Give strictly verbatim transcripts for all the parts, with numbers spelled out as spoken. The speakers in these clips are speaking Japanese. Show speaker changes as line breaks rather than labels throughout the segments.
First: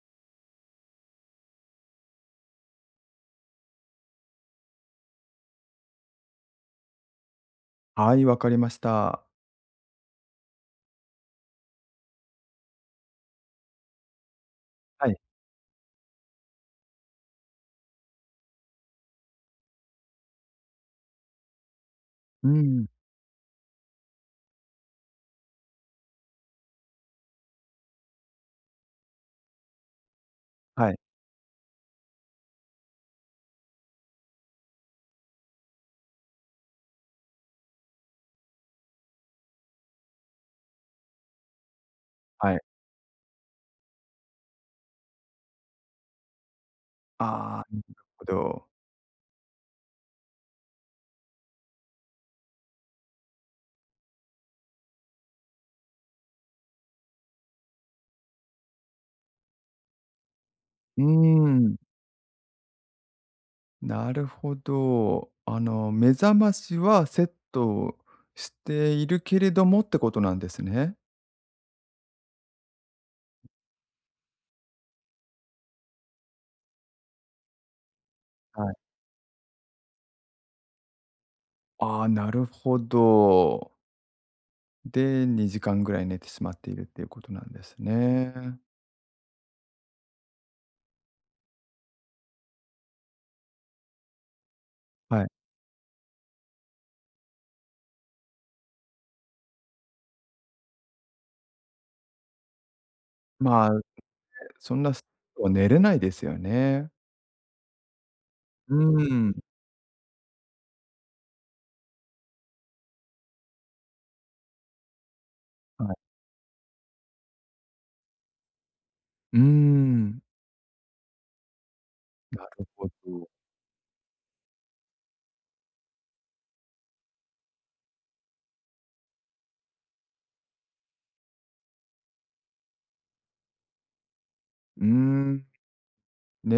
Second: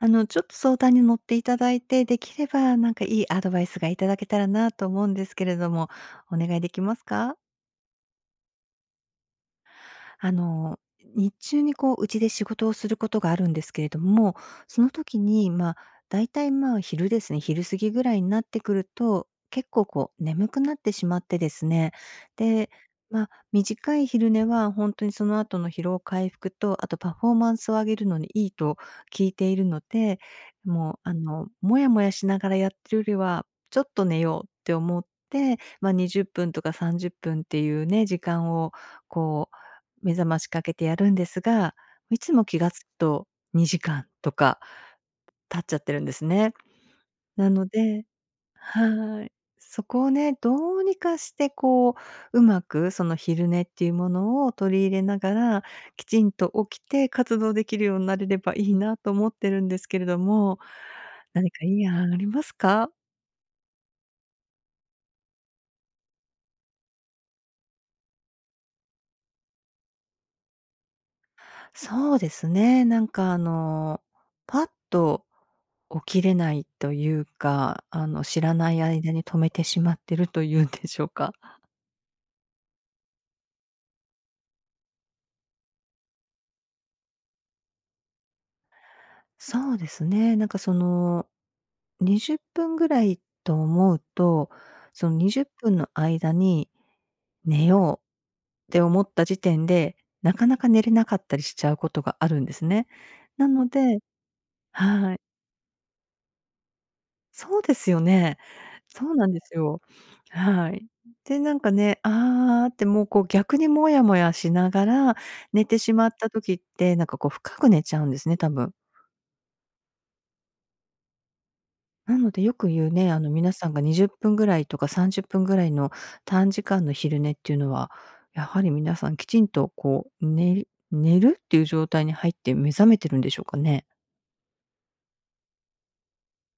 あの、ちょっと相談に乗っていただいて、できれば何かいいアドバイスがいただけたらなと思うんですけれども、お願いできますか？
はい、わかりました。
あの、日中にこう家で仕事をすることがあるんですけれども、その
はい。
時に、ま、だいたい、ま、昼ですね、昼過ぎぐらいになってくると結構こう眠くなってしまってですね。
う
で、
ん。
ま、短い昼寝は本当にその後の疲労回復とあとパフォーマンスを上げるのにいいと聞いているので、
は
も
い。
うあの、もやもやしながらやってるよりは、ちょっと寝ようって思って、ま、にじゅっぷんとかさんじゅっぷんっていうね、時間をこう目覚ましかけてやるんですが、いつも
はい。
気が付くとにじかんとか経っちゃってるんですね。な
あ
の
あ、なる
で
ほど。
はい。そこをね、どうにかして、こう、うまくその昼寝っていうものを取り入れながら、きちんと起きて活動できるようになれればいいなと思ってるんですけれども、
うー
何かい
ん。
い案ありますか？
なるほど。あの目覚ましはセットしているけれどもってことなんですね？
そうですね。なんかあのパッと起きれないというか、あの知ら
は
な
い。
い間に止めてしまってると言うんでしょうか。
ああ、なるほど。で、にじかんぐらい寝てしまっているっていうことなんですね。
そうですね、なんかその、にじゅっぷんぐらいと思うと、その
はい。
にじゅっぷんの間に、寝ようって思った時点で、なかなか寝れなかったりしちゃうことがあるんですね。な
ま
の
あ、ね、
で
そんなす、
はい。
には寝れないですよね。
そうですよね。
うー
そうなん
ん。
ですよ。はい。で、なんかね、ああってもうこう逆にもやもやしながら、寝て
は
し
い。
まった時って、なんかこう深く寝ちゃうんですね、多分。
うーん。
なので
な
よ
る
く言
ほ
うね、あ
ど。
の皆さんがにじゅっぷんぐらいとかさんじゅっぷんぐらいの短時間の昼寝っていうのは、やはり皆さんきちんとこう寝る寝るっていう状態に入って目覚めてるんでしょうかね？
うーん。ね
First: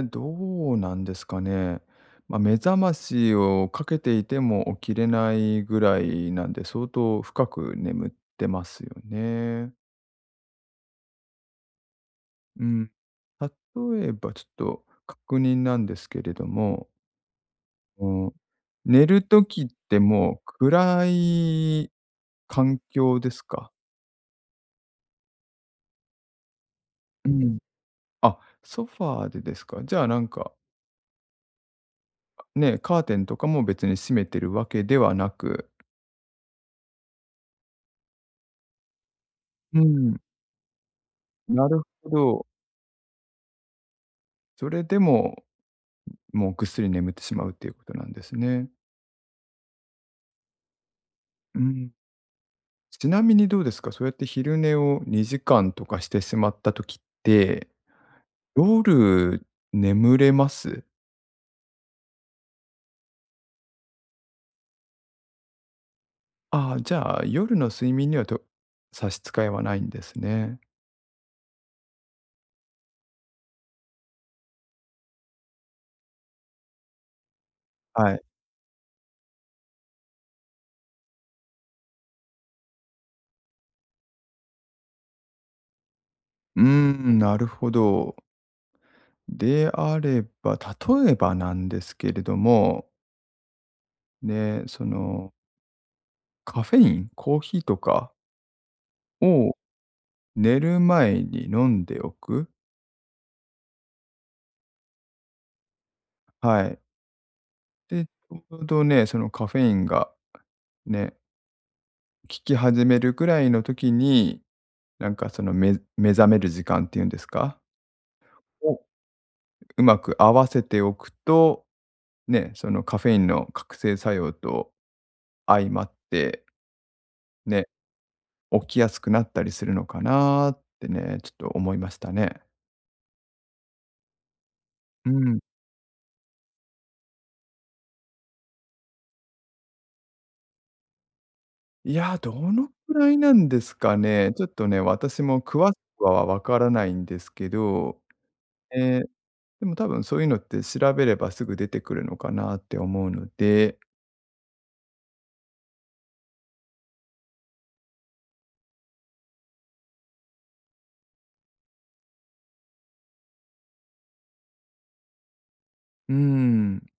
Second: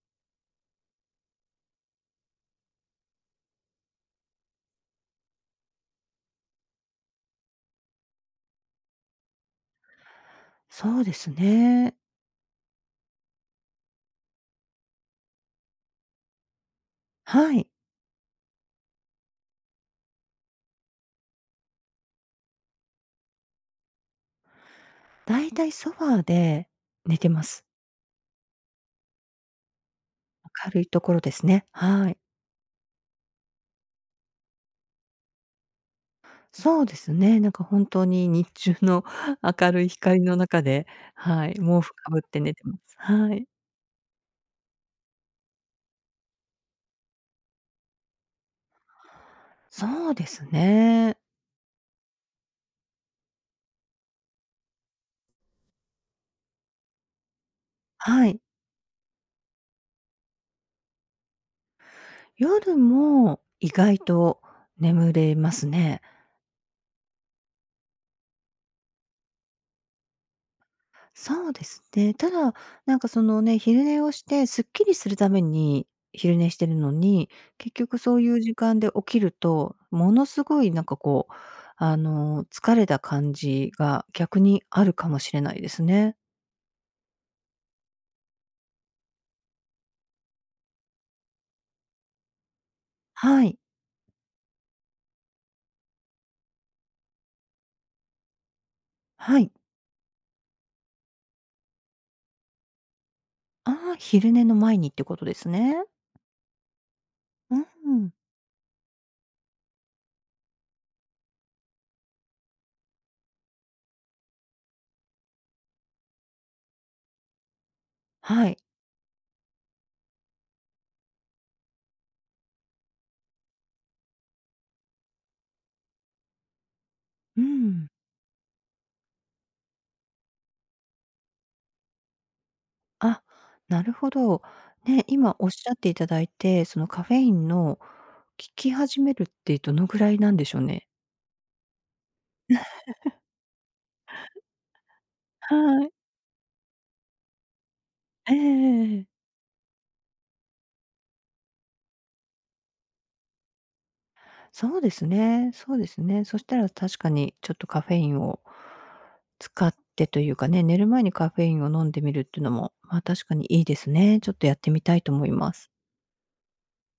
え、どうなんですかね。ま、目覚ましをかけていても起きれないぐらいなんで、相当深く眠ってますよね。
そうですね。
うん、例えばちょっと確認なんですけれども
はい。
あの、寝る時ってもう、暗い環境ですか？
大体ソファーで寝
う
てま
ん。
す。
あっ、ソファーでですか。じゃあなんか
明るいところですね、はい。
ね、カーテンとかも別に閉めてるわけではなく。
そうですね。なんか本当に日中の 明
うー
るい
ん。
光の中で、はい、
な
毛
る
布
ほ
かぶって
ど。
寝てます。はい。
それでも、もうぐっすり眠ってしまうっていうことなんですね。
そうですね。
うーん。ちなみにどうですか、そうやって昼寝をにじかんとかしてしまった時って、
はい。
夜眠れます？
夜も、意外と眠れますね。
ああ、じゃあ、夜の睡眠にはと差し支えはないんですね。
そうですね。ただ、なんかそのね、昼寝をしてすっきりするために、昼寝してるのに結局
は
そう
い。
いう時間で起きると、ものすごいなんか、こう、あの、疲れた感じが逆にあるかもしれないですね。
うーん、なるほど。であれば、例えばなんですけれども
はい。
ね、そのカフェイン、コーヒーとか
はい。
を寝る前に飲んでおく。
ああ、昼寝の前にってことですね。
はい。
うんう
で、ち
ん。
ょうどね、そのカフェインがね効き始めるくらいの時に、なんかそのめ目覚める時間っていうんですか。
はい。
を、うまく合わせておくと、ね、そのカフェインの覚醒作用と相まって、
うー
ね、
ん。
起きやすくなったりするのかなってね、ちょっと思いましたね。
あ、なるほど、ね、
うー
今
ん。
おっしゃっていただいて、そのカフェインの効き始めるってどのぐらいなんでしょうね？
いや、どのくらいなんですかね？ちょっとね、私も詳し
はい。
くはわからないんですけど、
えええ
え
ええ
え、
え。
でも多分そういうのって調べればすぐ出てくるのかなって思うので。
そうですねそうですね。そしたら確かにちょっとカフェインを使ってというかね、寝る前にカフェインを飲んでみるっていうのも、まあ、確かにいいですね。ちょっとやってみたいと思います。
うーん。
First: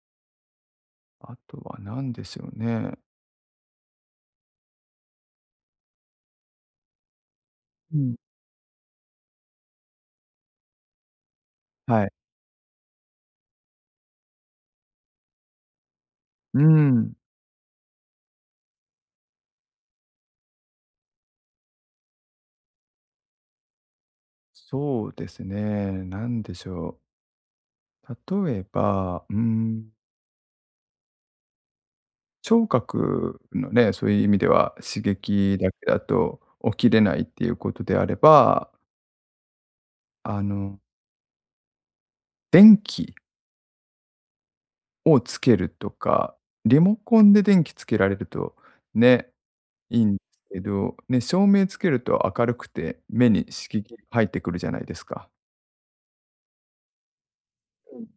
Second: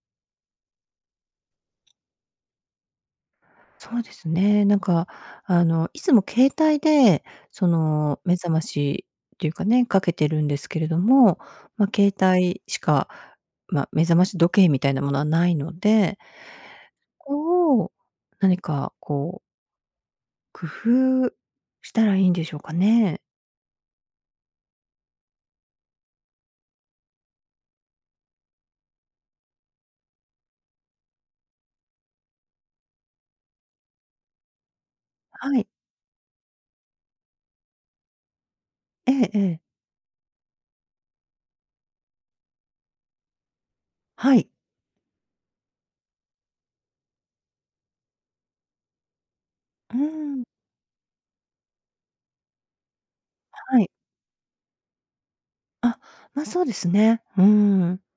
あとは何でしょうね？
そうですね。なんかあの、いつも携帯でそ
うん。
の、目覚ましっていうかね、かけてるんですけれども、ま、
はい。
携帯しか、ま、目覚まし時計みたいなものはないので
うーん。
そこを何かこう工夫したらいいんでしょうかね？
そうですね。なんでしょう？例えば、うーん。聴覚のね、そういう意味では刺
は
激
い。
だけだと起きれないっていうことであれば
ええええ。
あの電気
はい。
をつけるとか、リモコンで電気つけられるとね、
うー
いいんです
ん。
けど、ね、照明つけると明るくて目に刺
は
激
い。
入ってくるじゃないですか？
あ、ま、そうですね。うー
う
ん。
ん。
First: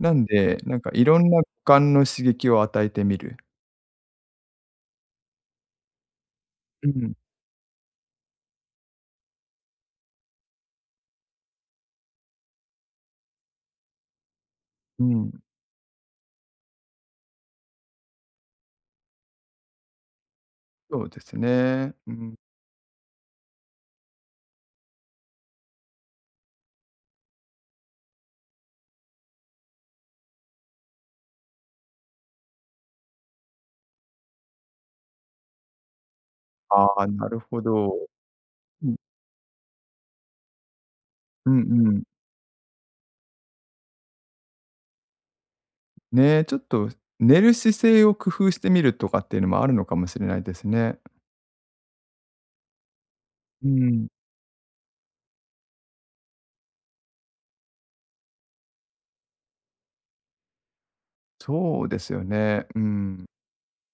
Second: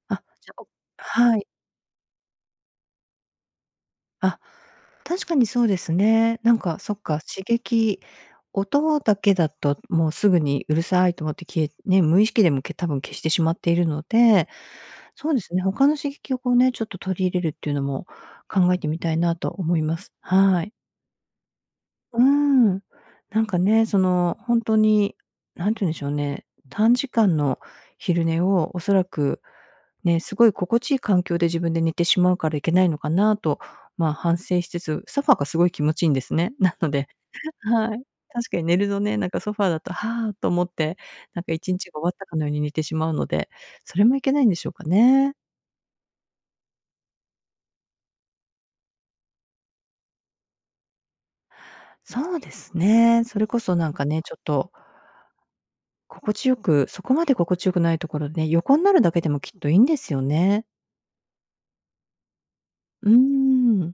な
あ、
んで、なんかいろん
は
な
い。
五感の刺激を与えてみる。
あ、確かにそうですね。なんか、
う
そっ
ん。
か、刺激、音だけだと、もうすぐにうるさいと思って消えね、無意識でも多分、消してしまっているので、
うー
そう
ん。
ですね。他の刺激をこうね、ちょっと取り入れるっていうのも考えてみたいなと思います。はい。
そうですね。う
うー
ん。
ん。なんかね、その本当に何て言うんでしょうね、短時間の昼寝をおそらくね、すごい心地いい環境で自分で寝てしまうからいけないのかなと、ま、反省しつつ、ソファーがすごい気持ちいいんですね。な
あ
の
あ、
で
なる ほ
はい。
ど。
確かに寝
う
る
ん。
のね、なんかソファーだと、はあ、と思って、なん
う
か
ん
いちにち
う
が終
ん。
わったかのように寝てしまうので、それもいけないんでしょうかね？
ね、ちょっと、寝る姿勢を工夫してみるとかっていうのも、あるのかもしれないですね。
そうですね。それこ
う
そなんか
ん。
ね、ちょっと心地よく、そこまで心地よくないところね、横んなるだけでもきっといいんですよね。
そうですよね。うー
うー
ん。
ん。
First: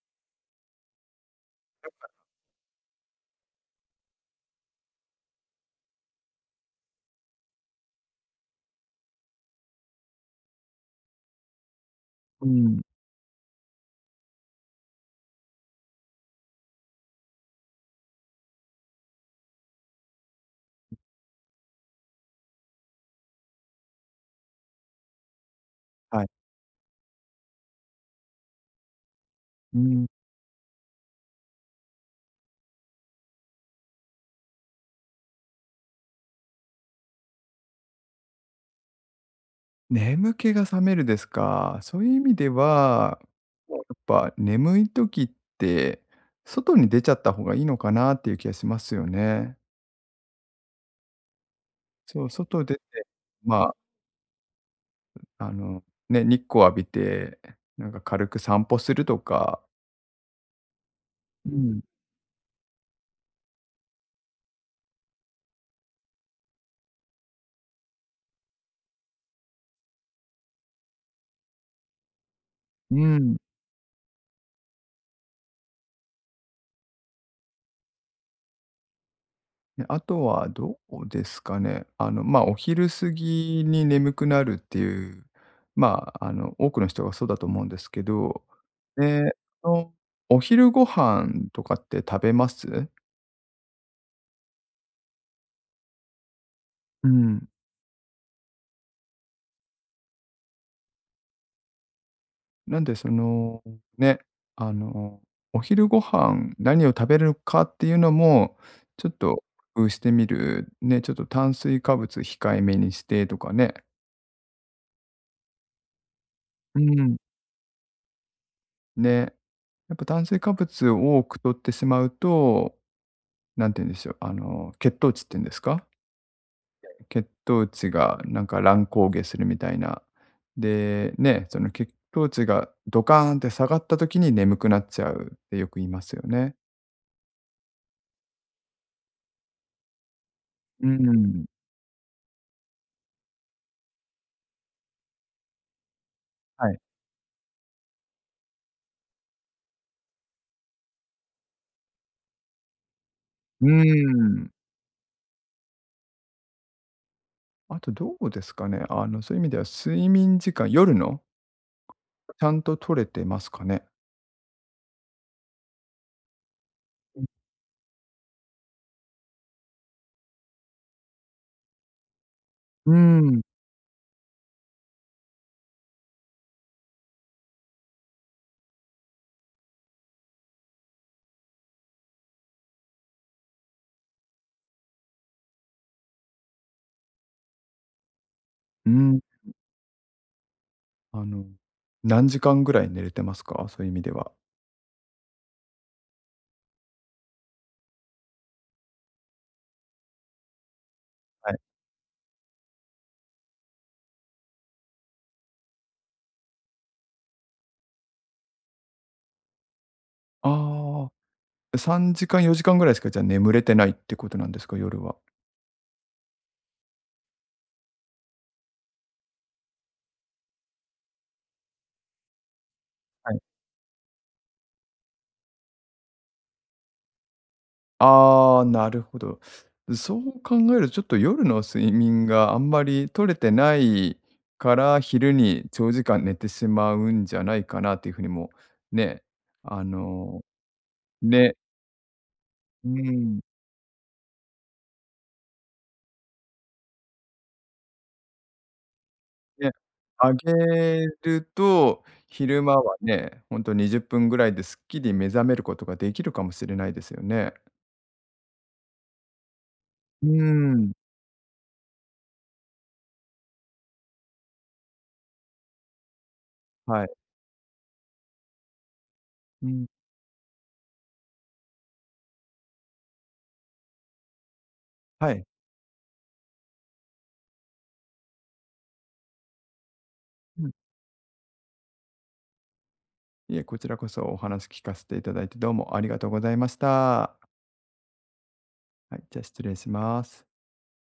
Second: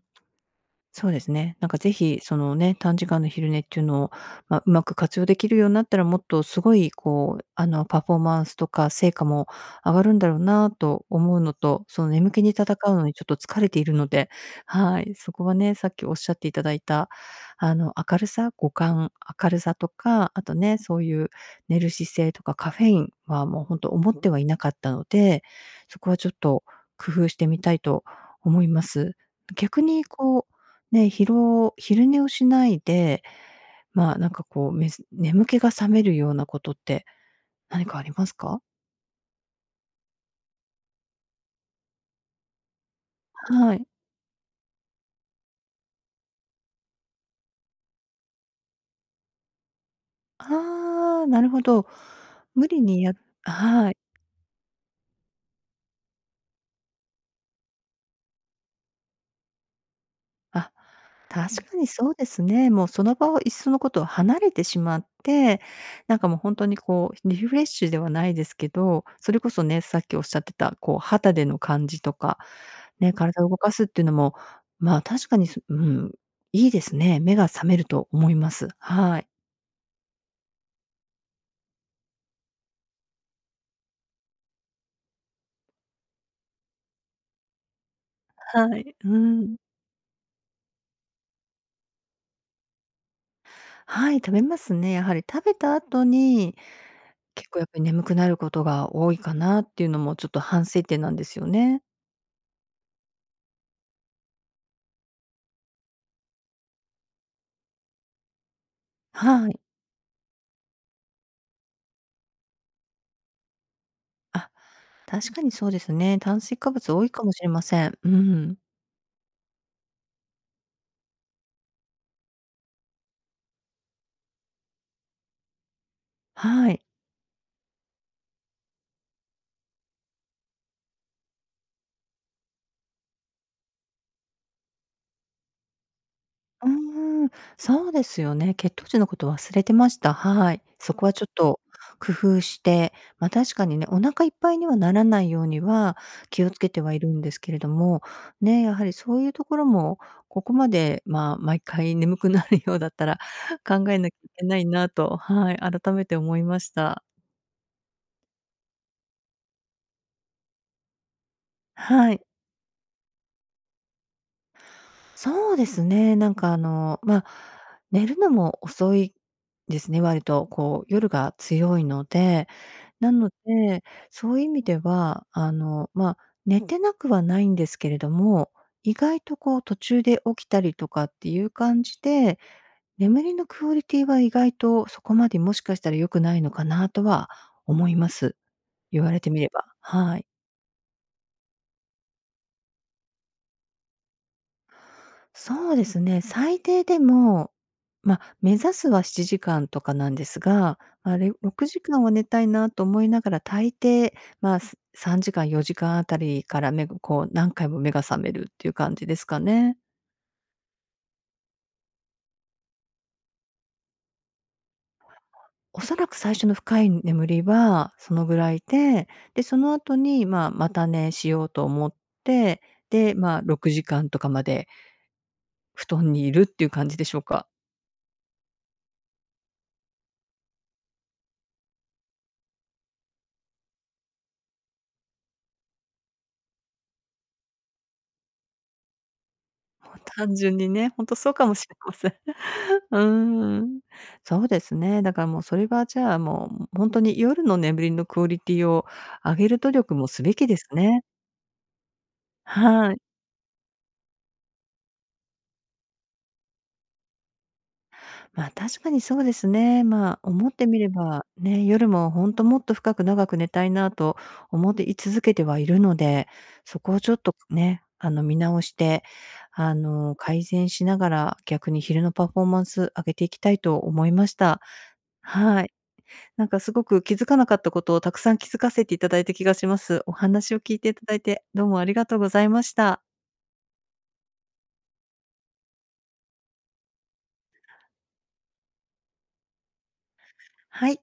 そうですね。なんか、是
[unintelligible]
非そのね、短時間の昼寝っていうのを、ま、うまく活用できるようんなったら、もっとすごい、こう、あの、パフォーマンスとか成果も上がるんだろうなと思うのと、その、眠気
うー
に戦
ん。
うのにちょっと疲れているので、はい、そこはね、さっきおっしゃっていただいた、あの明るさ、五感、明るさとか、あとね、そ
[unintelligible]
ういう寝る姿勢とかカフェインはもうほんと、思ってはいなかったので、そこは
は
ち
い。
ょっと工夫してみたいと思います。
うー
逆に
ん。
こう、ね、疲労昼寝をしないで、まあ、なんかこう、めず眠気が覚めるようなことって何かありますか？
眠気が覚めるですか。そういう意味では、
は
もう、
い。
やっぱ、眠い時って、外に出ちゃった方がいいのかなっていう気がしますよね。
ああ、なるほど。
そう。外
無
出
理
て、
にや
まあ。
はい。
ん、あの、ね、日光浴びて、なんか、軽く散歩するとか。
あ、
うー
確か
ん。
にそうですね。もう、その場をいっそのことを離れてしまって、なんかもう、本当にこう、リフレッシュではないですけど、それこそね、さっきおっしゃってた、こう、肌での感じとか、
う
ね、
ーん。
体を動かすっていうのも、まあ、確かにすうん。いいですね。目が覚めると思います。はい。
ね。あとはどうですかね。あの、ま、お昼過ぎに眠くなるっていう、まあ、あの、多くの人がそうだと思うんですけど、
はい。う
え
ー
え
ん。
と、お昼ご飯とかって食べます？
はい。食べますね。やはり、食べた後に、
うーん。
結構、やっぱり、眠くなることが多いかなっていうのも、ちょっと反省点なんですよね。
なんで、その、ね、あの、お昼ご飯何を食べるかっていうのも、ちょっと
はい。
工夫してみる。ね、ちょっと、炭水化物控えめにしてとかね。
あ、確かにそうですね。炭水化
う
物
ー
多い
ん。
かもしれません。うーん。
ね。やっぱ炭水化物を多く取ってしまうと、なんて言うんでしょう、あの血糖値っていうんですか、
はい。
いや、血糖値がなんか乱高下するみたいな。で、ね、その血糖値がドカーンって下がった時に眠くなっちゃうってよく言いますよね。
うーん、そうですよね。血糖値のこと忘れてました。はい。
うー
そこはちょっ
ん。
と工夫して、ま、確かにね、お腹いっぱいにはならないようには気を付
は
け
い。
てはいるんですけれども、ね、やはりそういうところもここまで、ま、毎回眠くなるようだったら
うー
考えなきゃいけ
ん。
ないなと、はい、改めて思いました。
あと、どうですかね。あのそういう意味では睡眠時間、夜の。
はい。
ちゃんと取れてますかね。
そうですね、なんかあの、
うん。
ま、寝るのも遅いですね、割とこう、夜が強いので。
うー
なの
ん。
で、そういう意味では、あの、ま、寝てなくはないんですけれども、意外とこう、途中で起きたりとかっていう感じで、眠りのクオリティは意外とそこまでもしかしたら良くないのかなとは思います。
う
言われ
ん。
てみれば。はい。
あの、何時間ぐらい寝れてますか？そういう意味では。
そうですね、最低でも、まあ、目指すはしちじかんとかなんですが、あれ
は
ろ
い。
くじかんは寝たいなと思いながら、大抵まあ、ささんじかんよじかんあたりから目がこう何回も目が覚めるっていう感じですかね。
ああ、さんじかんよじかんぐらいしか、じゃ眠れてないってことなんですか？夜は。
おそらく最初の深い眠りはそのぐらいで、で、その後にまあ、また寝しようと思って、で、
はい。
ま、ろくじかんとかまで布団にいるっていう感じでしょうか。
ああ、なるほど。そう考えるとちょっと夜の睡眠があんまり取れてないから、昼に長時間寝てしまうんじゃないかなというふうにもね、あ
もう単
の
純にね、ほんとそうかも
ね。
しれません。
う
う
ーん。
ーん。そうですね。だからもう、それはじゃあ、もうほんとに夜の眠りのクオリティを上げる努
で、
力もすべ
上
きですね。
げると昼間
は
は
い。
ね、ほんとにじゅっぷんぐらいですっきり目覚めることができるかもしれないですよね。
ま、確かにそうですね。まあ、
うー
思ってみれ
ん。
ば、ね、夜もほんともっと深く長く寝たいなと、思ってい続けてはいるので、そこを
はい。
ちょっとね、あの見直して、
う
あ
ん。
の改善しながら、逆に昼のパフォーマンス上げていきたいと思いました。
はい。
はい。なんかすごく気づかなかったことを、たくさん気づかせていただいた気がします。お話を
うん。
聞いていただいて、どうもありがとうございました。
いえ、こちらこそお話聞かせていただいて、どうもありがとうございました。はい、じゃあ失礼します。
はい。